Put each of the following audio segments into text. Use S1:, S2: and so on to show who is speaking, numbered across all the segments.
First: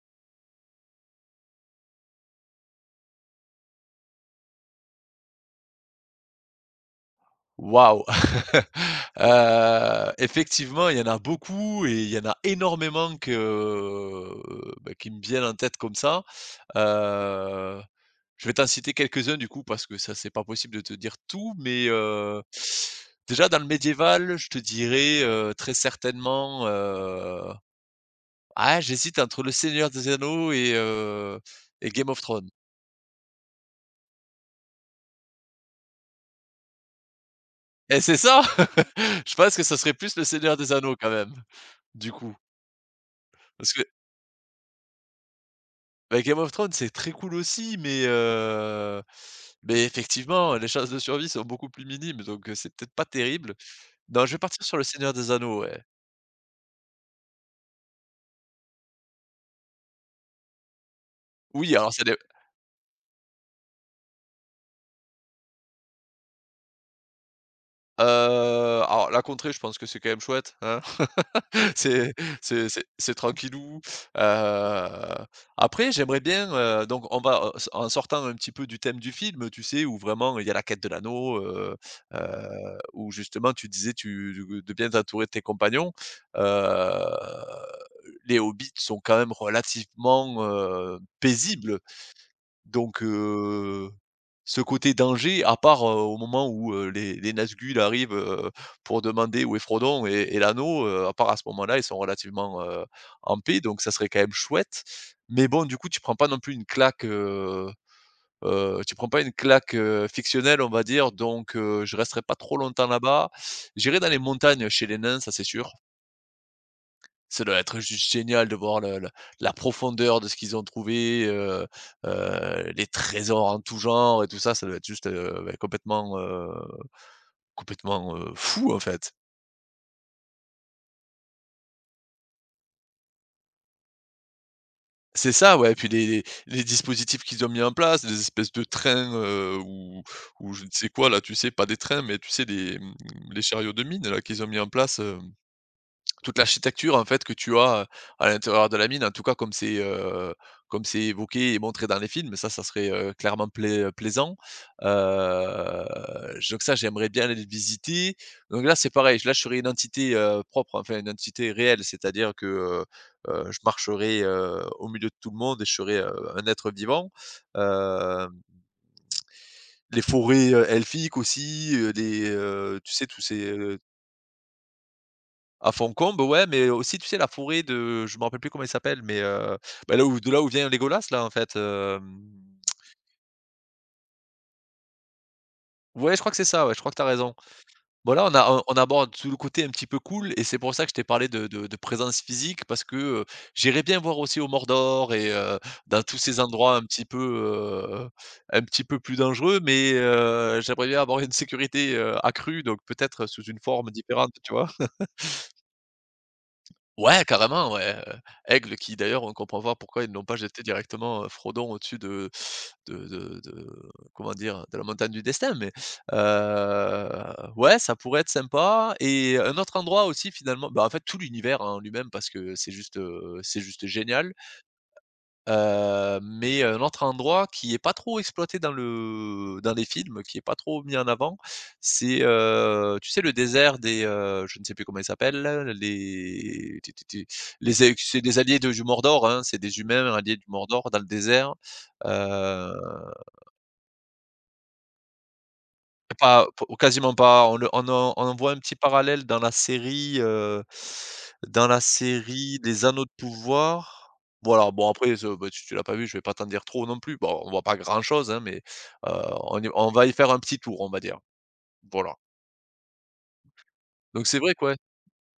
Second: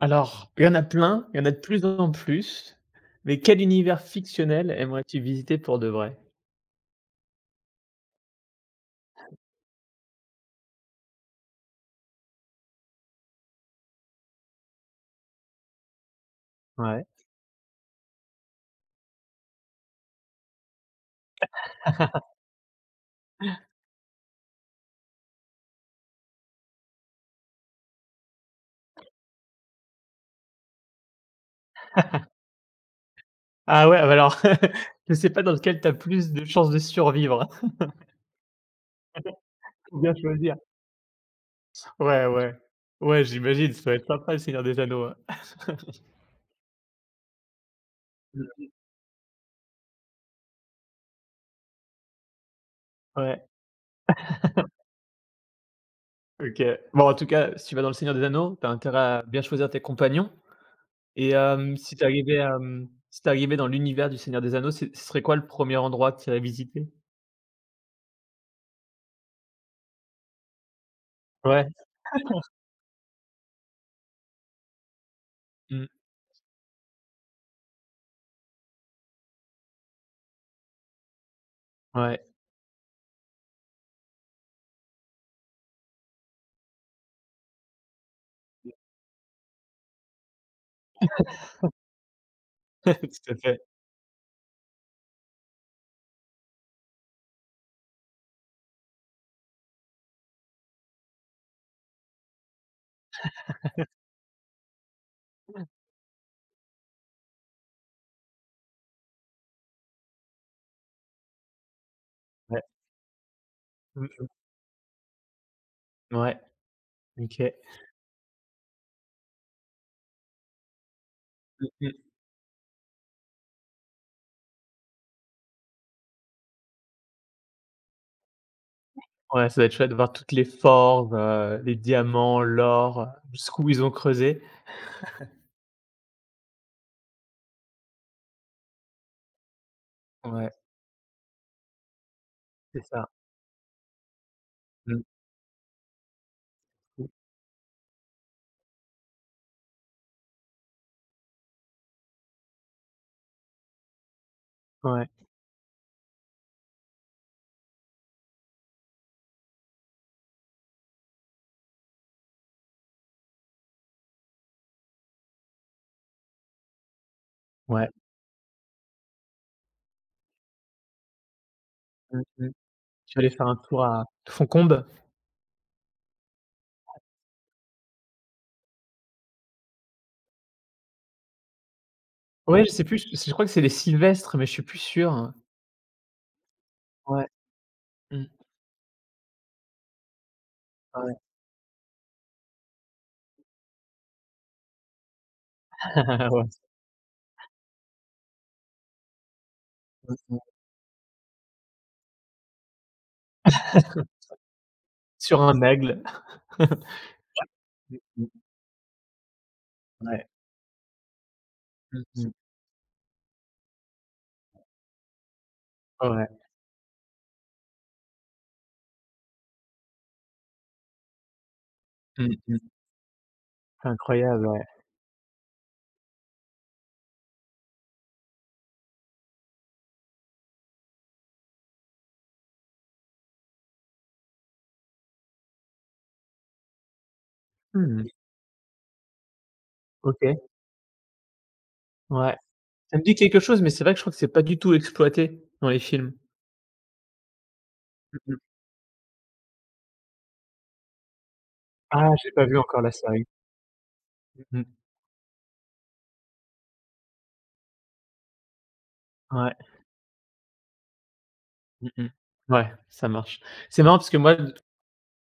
S1: Alors, il y en a plein, il y en a de plus en plus, mais quel univers fictionnel aimerais-tu visiter pour de vrai?
S2: Waouh! Effectivement, il y en a beaucoup et il y en a énormément qui me viennent en tête comme ça.
S1: Ouais.
S2: Heu, je vais t'en citer quelques-uns du coup parce que ça, c'est pas possible de te dire tout, mais déjà dans le médiéval, je te dirais, très certainement, j'hésite entre Le Seigneur des Anneaux et Game of Thrones.
S1: Ah ouais, ah bah alors, je sais pas dans lequel tu as plus de chances de survivre.
S2: Et c'est ça! Je pense que ça serait
S1: Faut bien
S2: plus Le
S1: choisir.
S2: Seigneur des Anneaux quand même, du
S1: Ouais,
S2: coup.
S1: ouais. Ouais, j'imagine,
S2: Parce
S1: ça va être sympa le Seigneur des Anneaux, hein.
S2: Bah, Game of Thrones, c'est très cool aussi, mais effectivement, les chances de survie sont beaucoup plus minimes, donc c'est peut-être pas
S1: Ouais,
S2: terrible. Non, je vais partir sur Le Seigneur des Anneaux, ouais.
S1: OK. Bon, en tout cas, si tu vas dans le Seigneur des Anneaux, t'as intérêt à bien choisir tes compagnons et hem,
S2: Oui, alors
S1: si tu
S2: c'est des
S1: arrivais, hem, si tu arrivé dans l'univers du Seigneur des Anneaux, ce serait quoi le premier endroit que tu irais visiter?
S2: alors la contrée, je pense que c'est quand même chouette, hein?
S1: Ouais.
S2: C'est c'est tranquillou, heu,
S1: Mmh.
S2: après j'aimerais bien, donc s en sortant un petit peu du thème du film, tu sais, où vraiment il y a la quête de l'anneau,
S1: Ouais.
S2: où justement tu disais tu de bien t'entourer de tes compagnons, heu, les hobbits sont quand même relativement, paisibles.
S1: Tout
S2: Donc
S1: à fait.
S2: heu, ce côté danger, à part, au moment où, heu, les Nazgûl arrivent, pour demander où est Frodon et l'anneau, à part à ce moment-là, ils sont relativement, en paix, donc ça serait quand même chouette. Mais bon, du coup, tu prends pas non plus une claque, tu prends pas une claque, fictionnelle, on va dire, donc je resterai pas trop
S1: Ouais.
S2: longtemps là-bas. J'irai
S1: Mmh
S2: dans les
S1: mh.
S2: montagnes chez les nains, ça c'est sûr.
S1: Ouais. OK.
S2: Ça doit être juste génial de voir le la profondeur de ce qu'ils ont trouvé, heu
S1: Mmh mh.
S2: heu, les trésors en tout genre et tout ça, ça doit être juste, complètement, complètement, fou, en fait.
S1: Ouais, ça doit être chouette de voir toutes les formes, les diamants, l'or, jusqu'où ils ont creusé.
S2: C'est ça, ouais, puis les dispositifs qu'ils ont mis en place, des espèces de trains, heu, ou
S1: Ouais,
S2: ou je ne sais quoi là, tu sais? Pas des trains, mais tu sais,
S1: c'est ça.
S2: les chariots de mine là qu'ils ont mis en place,
S1: Mmh
S2: toute l'architecture en
S1: mh.
S2: fait que tu as, à l'intérieur de la mine, en tout cas comme c'est évoqué et montré dans les films, ça serait, clairement plaisant.
S1: Ouais,
S2: Heu, donc ça, j'aimerais bien aller le visiter. Donc là, c'est pareil, là, je serais une entité, propre, enfin une entité réelle, c'est-à-dire que je marcherais, au milieu de tout le monde et je serais, un être vivant.
S1: ouais.
S2: Hem, les forêts, elfiques aussi,
S1: Mmh mh.
S2: tu sais
S1: Je suis
S2: tous
S1: allé faire
S2: ces,
S1: un tour à Fontcombes.
S2: à Foncombe, ouais, mais aussi, tu sais, la forêt de je me rappelle plus comment elle s'appelle, mais là où de là où vient Legolas là, en fait,
S1: Ouais, je sais plus, je crois que c'est les Sylvestres, mais je suis plus sûr.
S2: ouais, je crois que c'est ça, ouais, je crois que t'as as
S1: Ouais.
S2: raison.
S1: Mmh.
S2: Voilà, on a on on aborde tout le côté un petit peu cool et c'est pour ça que je t'ai
S1: Ouais.
S2: parlé de présence physique parce que, j'irais bien voir aussi au Mordor et dans tous ces
S1: Ouais.
S2: endroits un petit peu plus dangereux, mais
S1: Mmh mh.
S2: heu, j'aimerais bien avoir une sécurité, accrue, donc peut-être sous une forme différente, tu vois?
S1: Sur un aigle.
S2: Ouais, carrément, ouais,
S1: Mmh
S2: heu,
S1: mh.
S2: Aigle qui d'ailleurs on comprend pas pourquoi ils n'ont
S1: Ouais.
S2: pas jeté directement, Frodon au-dessus
S1: Mmh
S2: de
S1: mh.
S2: de de de comment dire? De la montagne du destin, mais
S1: Ouais.
S2: heu, ouais, ça pourrait être sympa et un autre endroit aussi finalement bah, en fait tout l'univers hein, en lui-même parce
S1: Mmh
S2: que
S1: mh.
S2: c'est juste
S1: C'est
S2: génial.
S1: incroyable, ouais.
S2: Mais un autre endroit qui est pas trop exploité dans le dans les films, qui est pas trop mis en avant, c'est, tu sais le désert des, je ne sais plus comment il s'appelle, là, les té té té les a
S1: Mmh.
S2: c'est des alliés de du Mordor, hein, c'est des humains alliés
S1: OK.
S2: du Mordor dans le désert,
S1: Ouais.
S2: heu
S1: Ça me dit quelque chose, mais c'est vrai que je crois que c'est pas du tout exploité dans les films.
S2: pas p quasiment pas. On en
S1: Mmh.
S2: voit un petit parallèle dans la
S1: Ah, j'ai pas vu
S2: série
S1: encore
S2: des
S1: la
S2: Anneaux de
S1: série.
S2: pouvoir.
S1: Mmh
S2: Voilà,
S1: mh.
S2: bon après ce bah, tu l'as pas vu, je vais pas t'en dire trop non plus. Bon, on voit pas grand chose, hein, mais, heu,
S1: Ouais.
S2: on va y faire un petit tour, on va dire.
S1: Mmh mh.
S2: Voilà.
S1: Ouais, ça marche. C'est marrant parce que
S2: Donc
S1: moi,
S2: c'est vrai quoi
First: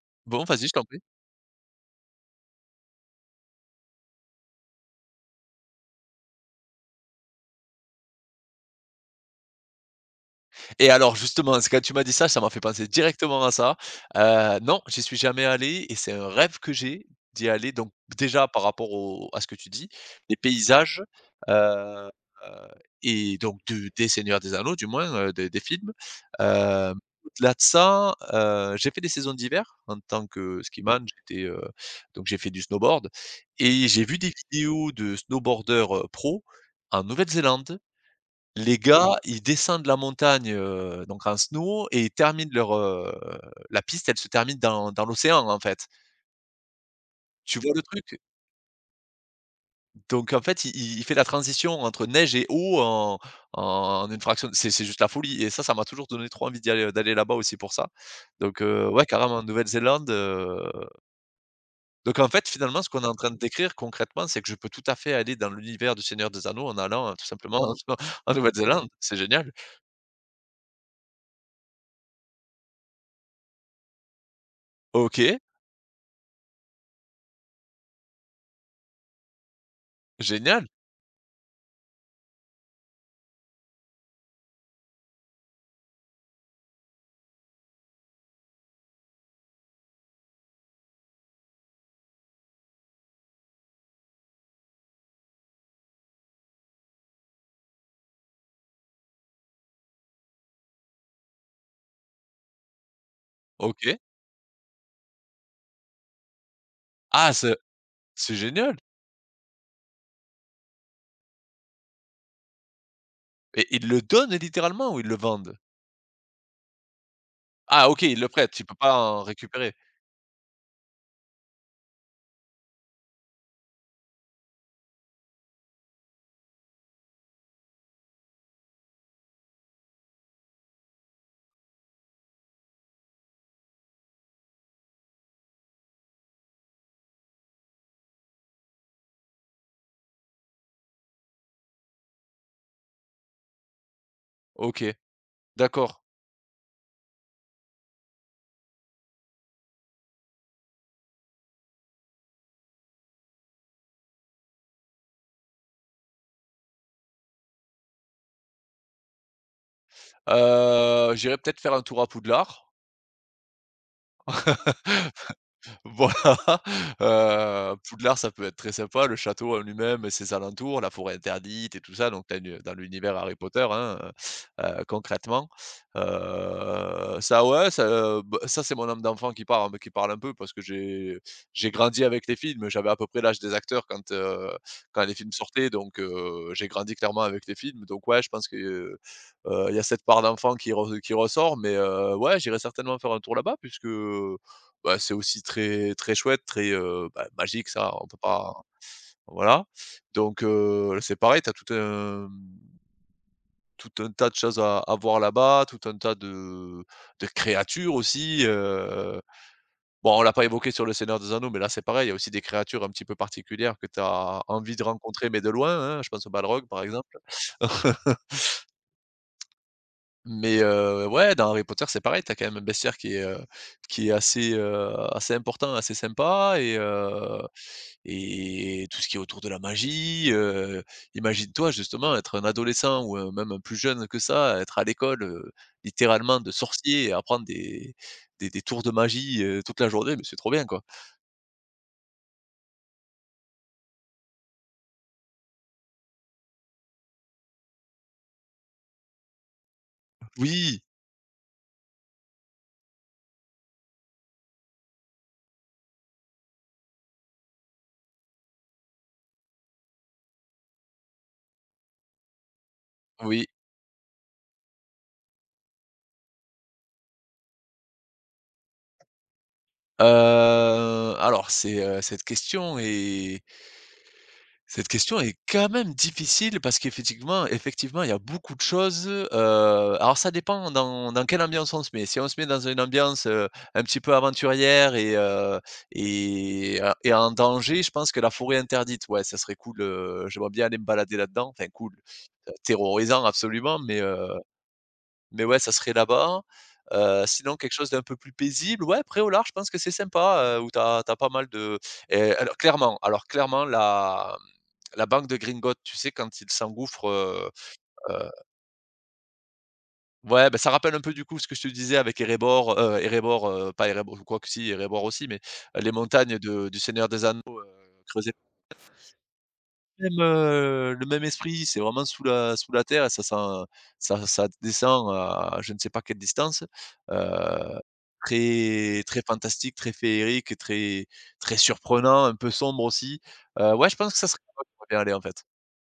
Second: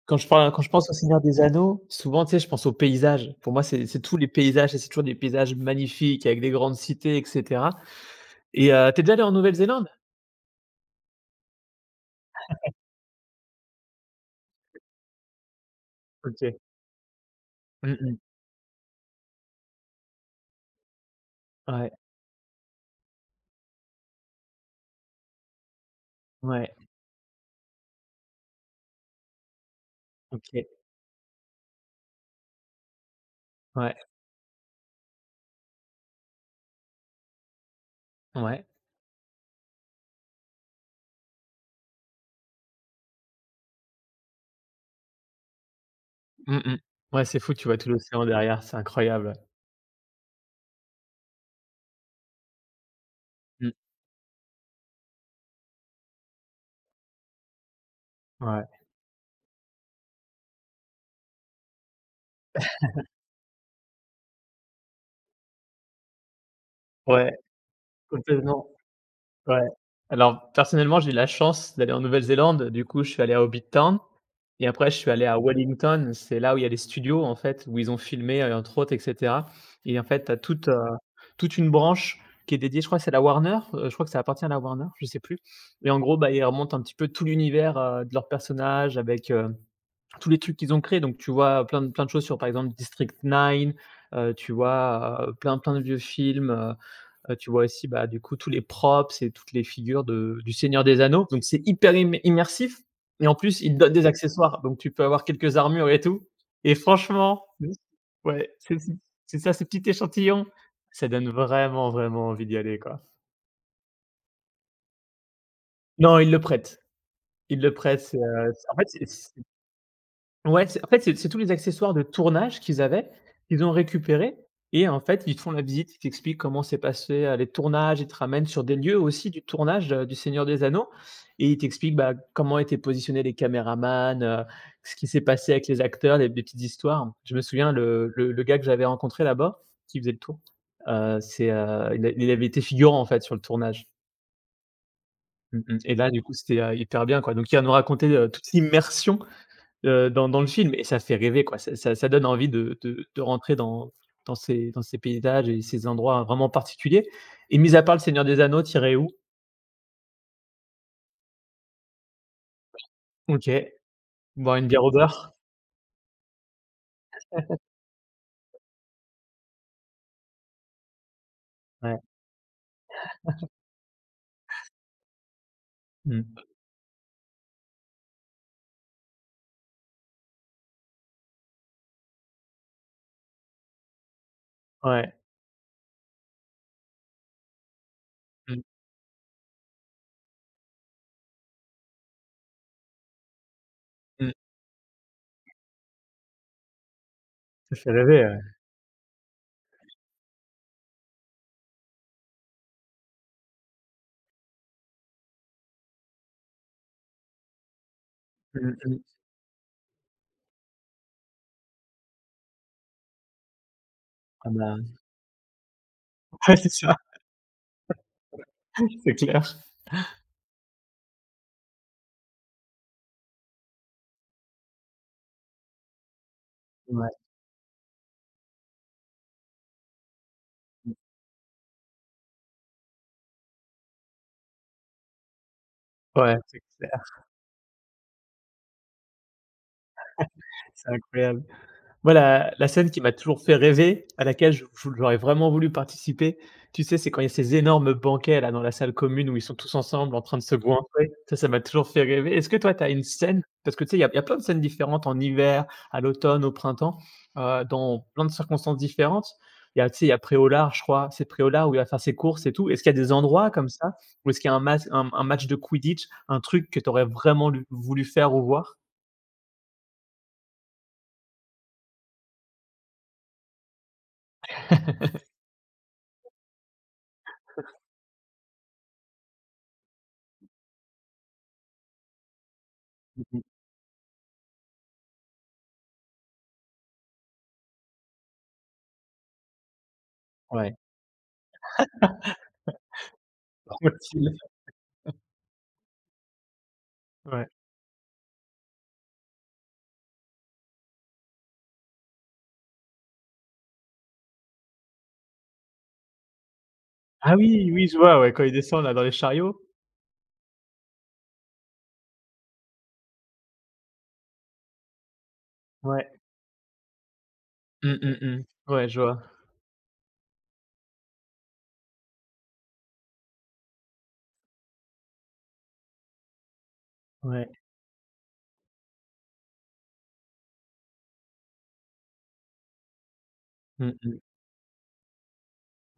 S2: bon
S1: quand
S2: vas-y,
S1: je
S2: je t'en
S1: pense au Seigneur des Anneaux, souvent, tu sais, je pense aux paysages. Pour moi, c'est tous les paysages et c'est toujours des paysages magnifiques avec des grandes cités et cetera et tu es déjà allé en Nouvelle-Zélande?
S2: et alors justement, c'est quand tu m'as dit ça, ça m'a fait penser directement à ça. Non, j'y suis jamais allé et c'est un rêve
S1: OK.
S2: que j'ai d'y aller. Donc
S1: Mmh mh.
S2: déjà par rapport au à ce que tu dis, les paysages,
S1: Ouais,
S2: heu, et donc de des Seigneurs des Anneaux du moins, des films.
S1: ouais,
S2: Au-delà de ça, j'ai fait des saisons d'hiver en tant que
S1: OK.
S2: skiman. Donc j'ai fait du snowboard et
S1: Ouais,
S2: j'ai vu des vidéos de snowboarders, pros en Nouvelle-Zélande.
S1: ouais.
S2: Les gars, ils descendent la montagne, donc en snow et ils terminent leur. La piste, elle se termine dans l'océan, en fait.
S1: Mmh mh. Ouais, c'est fou,
S2: Tu
S1: tu
S2: vois
S1: vois
S2: le
S1: tout
S2: truc?
S1: l'océan derrière, c'est incroyable, ouais.
S2: Donc en fait, il fait la transition entre neige et eau en
S1: Mmh.
S2: en une fraction c'est juste la folie et ça m'a toujours donné trop envie d'y aller, d'aller là-bas aussi pour ça. Donc
S1: Ouais.
S2: heu, ouais, carrément, en Nouvelle-Zélande. Donc en fait, finalement, ce qu'on est en train de décrire concrètement, c'est que je peux tout à fait aller dans l'univers du Seigneur des Anneaux en allant, tout
S1: Ouais,
S2: simplement en
S1: complètement.
S2: Nouvelle-Zélande. C'est génial.
S1: Ouais. Alors personnellement, j'ai eu la chance d'aller en Nouvelle-Zélande. Du coup, je suis allé à Hobbit Town et après je suis allé à
S2: OK,
S1: Wellington. C'est là où il y a les studios en fait, où ils ont filmé, entre autres et cetera et en fait, tu as
S2: génial,
S1: toute une branche qui est dédiée, je crois que c'est la Warner, je crois que ça appartient à la Warner, je sais plus et en gros, bah, ils remontent un petit peu tout l'univers, de leurs personnages avec, tous les trucs qu'ils ont créés. Donc tu vois, plein de choses sur, par exemple, District 9, tu vois, plein de vieux films, tu vois aussi, bah, du coup, tous les props et toutes les figures de du Seigneur des Anneaux, donc c'est hyper im immersif et en plus, ils te donnent
S2: OK.
S1: des accessoires, donc tu peux avoir quelques armures et tout et
S2: Ah,
S1: franchement,
S2: c'est C'est
S1: ouais,
S2: génial!
S1: c'est si c'est ça, ce petit échantillon. Ça donne vraiment, vraiment envie d'y aller, quoi.
S2: Et ils le donnent littéralement ou ils le vendent?
S1: Non, ils le
S2: Ah
S1: prêtent,
S2: OK,
S1: c'est,
S2: ils le prêtent, tu peux
S1: en fait,
S2: pas
S1: c'est.
S2: en récupérer.
S1: Ouais, c'est en fait, c'est tous les accessoires de tournage qu'ils avaient, qu'ils ont récupérés et en fait, ils te font la visite, ils t'expliquent comment s'est passé, les tournages, ils te ramènent sur des lieux aussi du tournage, du Seigneur des Anneaux et ils t'expliquent, bah, comment étaient positionnés les caméramans, ce qui s'est passé avec les acteurs, des petites histoires. Je me souviens le gars que j'avais rencontré là-bas, qui faisait le tour, il avait été figurant en fait sur le tournage.
S2: OK,
S1: Mmh mh et
S2: d'accord.
S1: là, du coup, c'était, hyper bien quoi. Donc il va nous raconter, toute l'immersion dans le film et ça fait rêver quoi. Ça donne envie de rentrer dans ces paysages et ces endroits vraiment particuliers et mis à part Le Seigneur des Anneaux, tirer où?
S2: J'irai peut-être faire un tour à Poudlard.
S1: OK, boire une bière au beurre?
S2: Voilà, Poudlard, ça peut être très sympa, le château en lui-même et ses alentours, la forêt interdite et tout
S1: Ouais,
S2: ça, donc tu une dans l'univers Harry Potter, hein, concrètement.
S1: mmh,
S2: Ça ouais, ça, ça, c'est mon âme d'enfant qui parle un peu parce que j'ai grandi avec les films, j'avais à peu près l'âge des acteurs quand, quand
S1: ouais,
S2: les films sortaient, donc j'ai grandi clairement avec les films, donc ouais, je pense que,
S1: mmh,
S2: il y a cette part d'enfant qui ressort, mais ouais, j'irai certainement faire un tour là-bas puisque,
S1: mmh,
S2: bah, c'est aussi très très chouette, très, bah, magique
S1: ça fait
S2: ça, on peut
S1: rêver, ouais.
S2: pas voilà. Donc c'est pareil, tu as tout un tas de choses à voir là-bas, tout un tas de créatures aussi,
S1: Mmh mh.
S2: Bon, on l'a pas évoqué sur Le Seigneur des Anneaux, mais là, c'est pareil, il y a aussi des créatures un petit peu particulières que tu as
S1: Ah
S2: envie
S1: bah,
S2: de rencontrer, mais de loin, hein. Je pense au
S1: ouais,
S2: Balrog,
S1: c'est
S2: par
S1: ça,
S2: exemple.
S1: c'est clair.
S2: Mais ouais, dans Harry Potter, c'est pareil, t'as quand même un bestiaire qui est assez, assez important, assez sympa et
S1: Ouais,
S2: heu Et tout ce qui est autour de la magie,
S1: mmh,
S2: imagine-toi justement être un adolescent ou même un plus jeune que ça, être à l'école,
S1: ouais,
S2: littéralement de
S1: c'est clair,
S2: sorcier et apprendre des tours de magie, toute la journée, mais c'est trop bien quoi.
S1: c'est incroyable. Moi, la scène qui m'a toujours fait rêver, à laquelle je j'aurais vraiment voulu participer, tu sais, c'est quand il y a ces énormes banquets là dans la salle commune où ils sont tous ensemble en train de se
S2: Oui,
S1: goinfrer. Ça m'a toujours fait rêver. Est-ce que toi, tu as une scène? Parce que tu sais, il y a plein de scènes différentes en hiver, à l'automne, au printemps, dans plein de circonstances différentes. Il y a tu sais, il y a Préolard, je crois, c'est Préolard où il va faire ses courses et tout. Est-ce qu'il y a des
S2: oui,
S1: endroits comme ça? Ou est-ce qu'il y a un match de Quidditch, un truc que tu aurais vraiment lu voulu faire ou voir?
S2: heu, alors c'est, cette question est cette question est quand même difficile parce qu'effectivement effectivement, il y a beaucoup de choses, alors ça dépend dans quelle ambiance on se met. Si on se met dans une ambiance,
S1: Mmh.
S2: un petit peu aventurière et en danger, je pense que la forêt interdite, ouais, ça serait cool, j'aimerais bien
S1: Ouais,
S2: aller me balader là-dedans. Enfin cool, terrorisant absolument, mais
S1: utile.
S2: mais ouais, ça serait là-bas.
S1: Ouais.
S2: Sinon quelque chose d'un peu plus paisible, ouais, Pré-au-Lard, je pense que c'est sympa, où t'as as pas mal de et alors clairement la, mmh, la banque de Greengottes, tu sais, quand ils s'engouffrent,
S1: Ah oui, oui, je vois,
S2: heu,
S1: ouais, quand ils descendent là dans les chariots?
S2: ouais, ben ça rappelle un peu du coup ce que je te disais avec Erebor, Erebor, pas Erebor quoi que si, Erebor aussi, mais les
S1: Ouais.
S2: montagnes de du Seigneur des Anneaux,
S1: Mmh, mmh,
S2: creusées
S1: mmh. Ouais, je vois.
S2: même, le même esprit, c'est vraiment sous la terre et ça sent ça ça descend à je ne sais pas quelle distance,
S1: Ouais.
S2: heu Très très fantastique, très féerique, très très surprenant, un peu sombre aussi. Ouais, je
S1: Mmh
S2: pense que
S1: mh.
S2: ça serait là où j'aimerais bien aller, en fait.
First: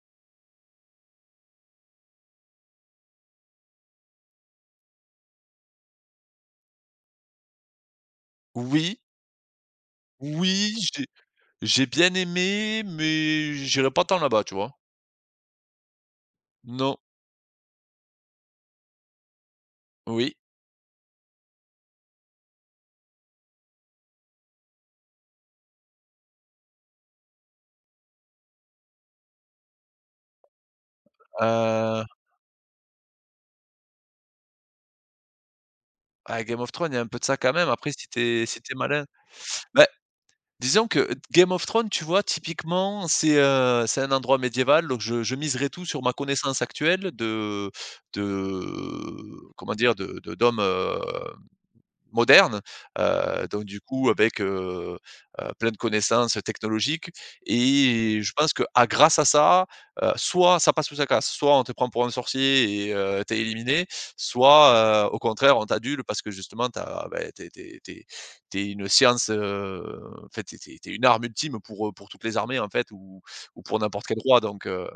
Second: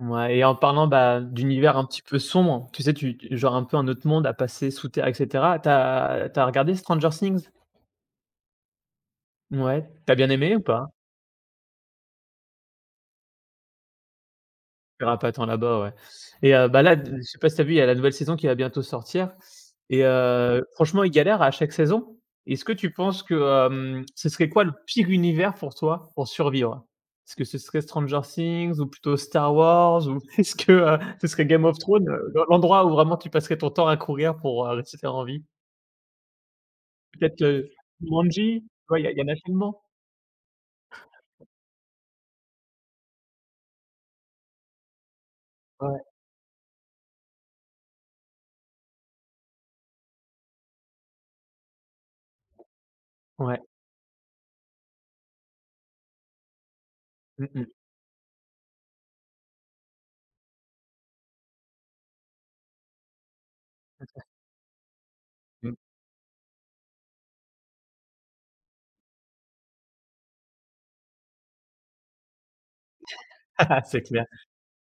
S1: Ouais et en parlant, bah, d'univers un petit peu sombre, tu sais, tu genre un peu un autre monde à passer sous terre et cetera. Tu as regardé Stranger Things?
S2: Oui,
S1: Ouais. Tu as bien aimé ou
S2: oui,
S1: pas?
S2: j'ai bien aimé, mais j'irai pas tant là-bas, tu vois?
S1: Perrapattant là-bas, ouais et bah, là,
S2: Non,
S1: d je sais pas si tu as vu, il y a la nouvelle saison qui va bientôt sortir et
S2: oui.
S1: franchement, ils galèrent à chaque saison. Est-ce que tu penses que, ce serait quoi le pire univers pour toi, pour survivre? Est-ce que ce serait Stranger Things ou plutôt Star Wars ou est-ce que, ce serait Game of
S2: Heu,
S1: Thrones, l'endroit où vraiment tu passerais ton temps à courir pour, rester en vie?
S2: ah, Game of Thrones, il y a un peu de ça
S1: Peut-être,
S2: quand même. Après, si tu si
S1: Jumanji?
S2: tu
S1: Tu vois,
S2: malin
S1: il y en a tellement.
S2: bah, disons que Game of Thrones, tu vois, typiquement, c'est un endroit médiéval, donc je miserais tout
S1: Ouais,
S2: sur ma connaissance actuelle de comment dire? De d'hommes, moderne,
S1: ouais.
S2: donc du coup avec, plein de connaissances technologiques
S1: Mmh
S2: et je pense que, à grâce à ça, soit ça passe ou ça casse, soit on te prend pour un sorcier et tu éliminé, soit, au contraire on
S1: mh, mmh.
S2: t'adule parce que justement tu as tu es tu une science, en fait, t'es es tu une arme ultime pour toutes les armées en fait ou pour
S1: C'est
S2: n'importe quel
S1: clair.
S2: roi donc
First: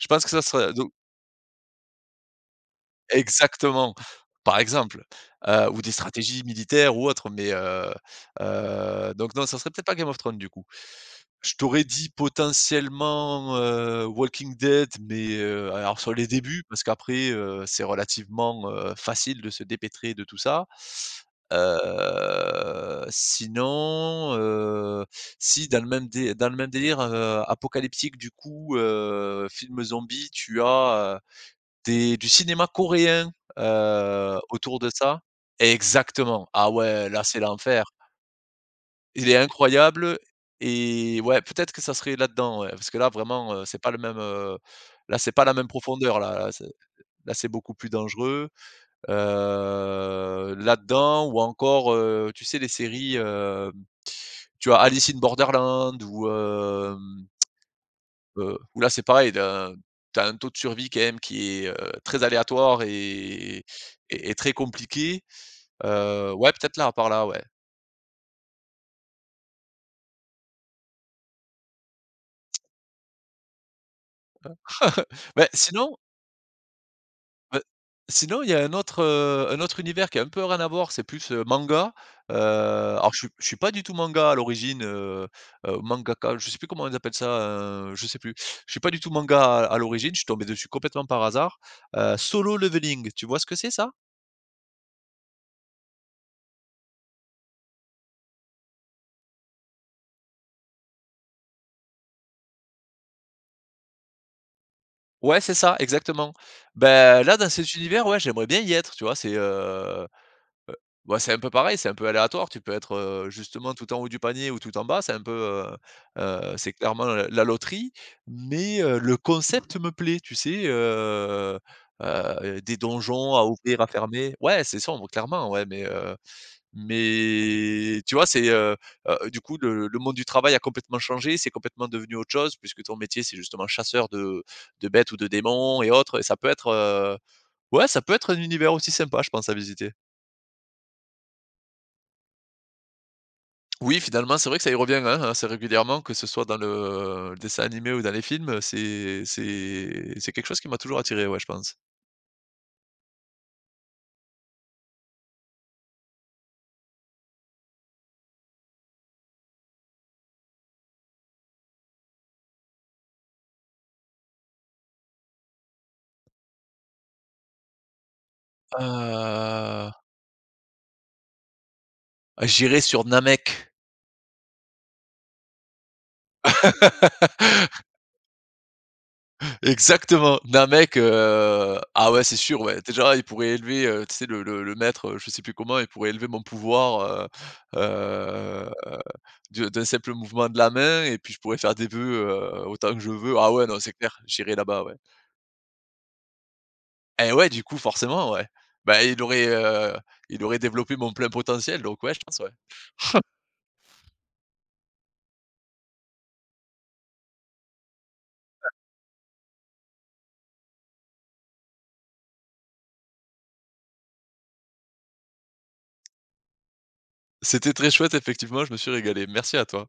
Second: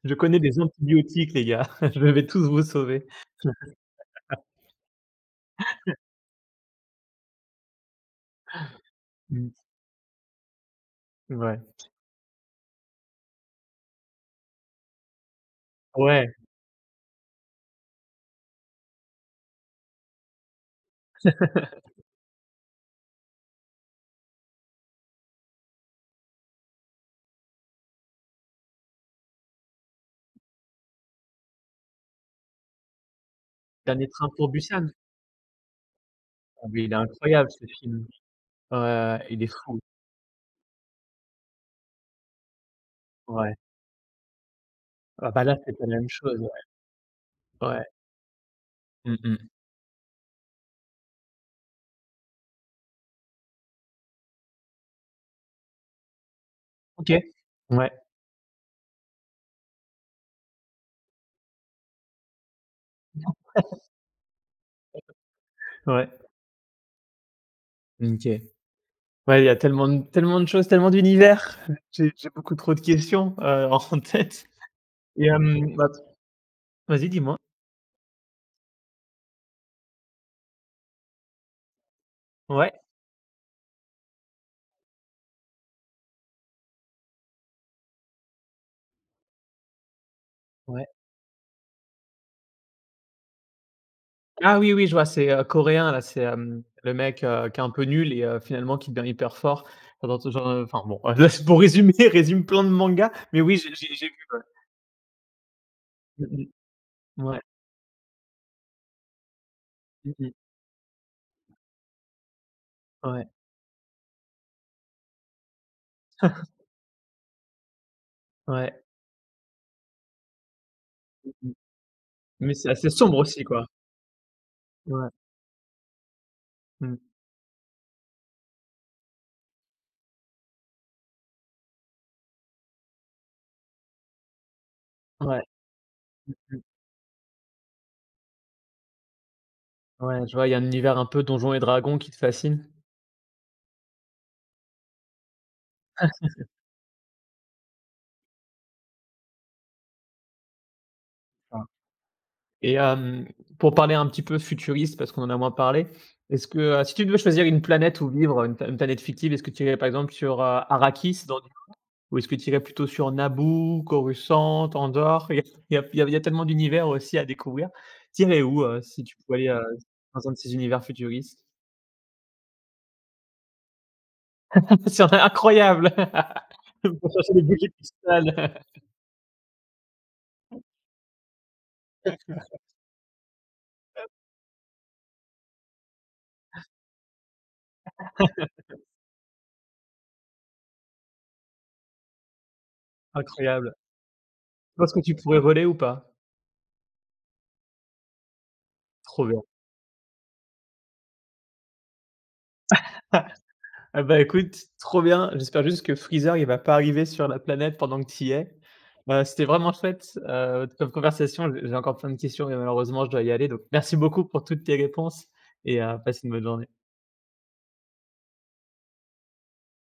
S2: je
S1: Je
S2: pense que
S1: connais
S2: ça
S1: des
S2: serait.
S1: antibiotiques, les gars. Je vais tous vous sauver.
S2: Exactement, par exemple, ou des stratégies militaires ou autres, mais donc non,
S1: Mmh.
S2: ça serait peut-être pas Game of Thrones, du coup. Je
S1: Ouais,
S2: t'aurais dit potentiellement, Walking Dead, mais alors sur les
S1: ouais,
S2: débuts, parce qu'après, c'est relativement, facile de se dépêtrer de tout ça. Sinon, si dans le même dé dans le même délire, apocalyptique, du coup, film zombie, tu as, des du cinéma coréen,
S1: Dernier train pour
S2: autour de
S1: Busan.
S2: ça. Exactement.
S1: Ah
S2: Ah
S1: mais il est
S2: ouais, là, c'est
S1: incroyable ce
S2: l'enfer.
S1: film. Ouais, ouais, ouais,
S2: Il est
S1: il est fou.
S2: incroyable et ouais, peut-être que ça serait là-dedans, ouais, parce que là,
S1: Ouais.
S2: vraiment, c'est pas le même, là,
S1: Ah
S2: c'est
S1: bah
S2: pas la
S1: là,
S2: même
S1: c'est pas la même
S2: profondeur,
S1: chose, ouais.
S2: là, c'est c'est beaucoup
S1: Ouais.
S2: plus dangereux,
S1: Mmh mh.
S2: là-dedans ou encore, tu sais, les séries, tu as Alice in Borderland ou
S1: OK.
S2: hem
S1: Ouais,
S2: Où là, c'est pareil, t'as as un taux de survie quand même qui est, très aléatoire et très compliqué.
S1: ouais.
S2: Ouais, peut-être là, par là, ouais.
S1: OK. Ouais, il y a tellement de choses, tellement d'univers. J'ai beaucoup trop de questions, en tête et
S2: Mais
S1: bah
S2: sinon,
S1: vas-y, dis-moi.
S2: heu, il y a un autre univers qui a un peu rien à voir, c'est plus, manga.
S1: Ouais,
S2: Alors je suis pas du tout manga à l'origine, mangaka, je sais plus comment on appelle ça, je sais plus. Je suis pas du tout manga à l'origine, je suis tombé dessus
S1: ouais.
S2: complètement par hasard. Solo Leveling, tu vois ce que c'est ça?
S1: Ah oui, oui, je vois, c'est, coréen là, c'est, le mec, qui est un peu nul et finalement qui devient hyper fort. Enfin, bon, là, c'est pour résumer, résume plein de mangas, mais oui, j'ai vu.
S2: Ouais, c'est ça,
S1: Mmh
S2: exactement.
S1: mh.
S2: Ben là,
S1: Ouais.
S2: dans cet univers, ouais, j'aimerais bien y être, tu vois? Heu,
S1: Mmh mh.
S2: c'est un peu pareil, c'est un peu aléatoire. Tu peux être,
S1: Ouais.
S2: justement tout en haut du panier ou tout en bas. C'est clairement la loterie,
S1: Ouais.
S2: mais, le concept me plaît, tu sais?
S1: Mmh mh. Mais c'est
S2: Des
S1: assez sombre
S2: donjons
S1: aussi,
S2: à
S1: quoi?
S2: ouvrir, à fermer. Ouais, c'est sombre,
S1: Ouais.
S2: clairement, ouais,
S1: Mmh.
S2: mais tu vois, c'est, du coup, le monde du travail a complètement changé, c'est complètement devenu autre chose puisque ton métier, c'est justement chasseur de bêtes ou de
S1: Ouais.
S2: démons et autres et ça peut
S1: Mmh.
S2: être, ouais, ça peut être un univers aussi sympa, je pense, à visiter.
S1: Ouais, je vois, il y a un univers un peu donjons et dragons qui te fascine?
S2: Oui, finalement, c'est vrai que ça y revient, hein, assez régulièrement, que ce soit dans le dessin animé ou dans les films, c'est quelque chose qui m'a toujours attiré, ouais, je
S1: Ah.
S2: pense.
S1: Et pour parler un petit peu futuriste, parce qu'on en a moins parlé, est-ce que, si tu devais choisir une planète où vivre, une planète fictive, est-ce que tu irais par exemple sur, Arrakis dans d ou est-ce que tu irais plutôt sur Naboo, Coruscant, Andorre? Il y a il y a il y a il y a tellement d'univers aussi à découvrir. Tu irais où, si tu pouvais aller,
S2: Heu,
S1: dans un de ces univers futuristes?
S2: j'irais sur Namek.
S1: C'est incroyable! Pour chercher les boules de cristal.
S2: Exactement. D'un mec, ah ouais, c'est sûr, ouais. Déjà, il pourrait élever, tu sais, le le maître, je sais plus comment, il pourrait élever mon pouvoir, heu, de d'un simple mouvement de la main et puis je pourrais faire des vœux, autant que je veux. Ah ouais,
S1: Incroyable.
S2: non, c'est clair, j'irai
S1: Tu
S2: là-bas,
S1: penses
S2: ouais.
S1: que tu pourrais relayer ou pas?
S2: Et ouais, du coup, forcément, ouais. Bah,
S1: Trop bien.
S2: il aurait développé mon plein potentiel, donc ouais, je pense, ouais.
S1: Ah bah, écoute, trop bien. J'espère juste que Freezer, il va pas arriver sur la planète pendant que tu y es. C'était vraiment chouette, comme conversation. J'ai encore plein de questions, mais malheureusement, je dois y aller. Donc merci beaucoup pour toutes tes réponses et passe une bonne journée.
S2: C'était très chouette, effectivement, je me suis régalé. Merci à toi.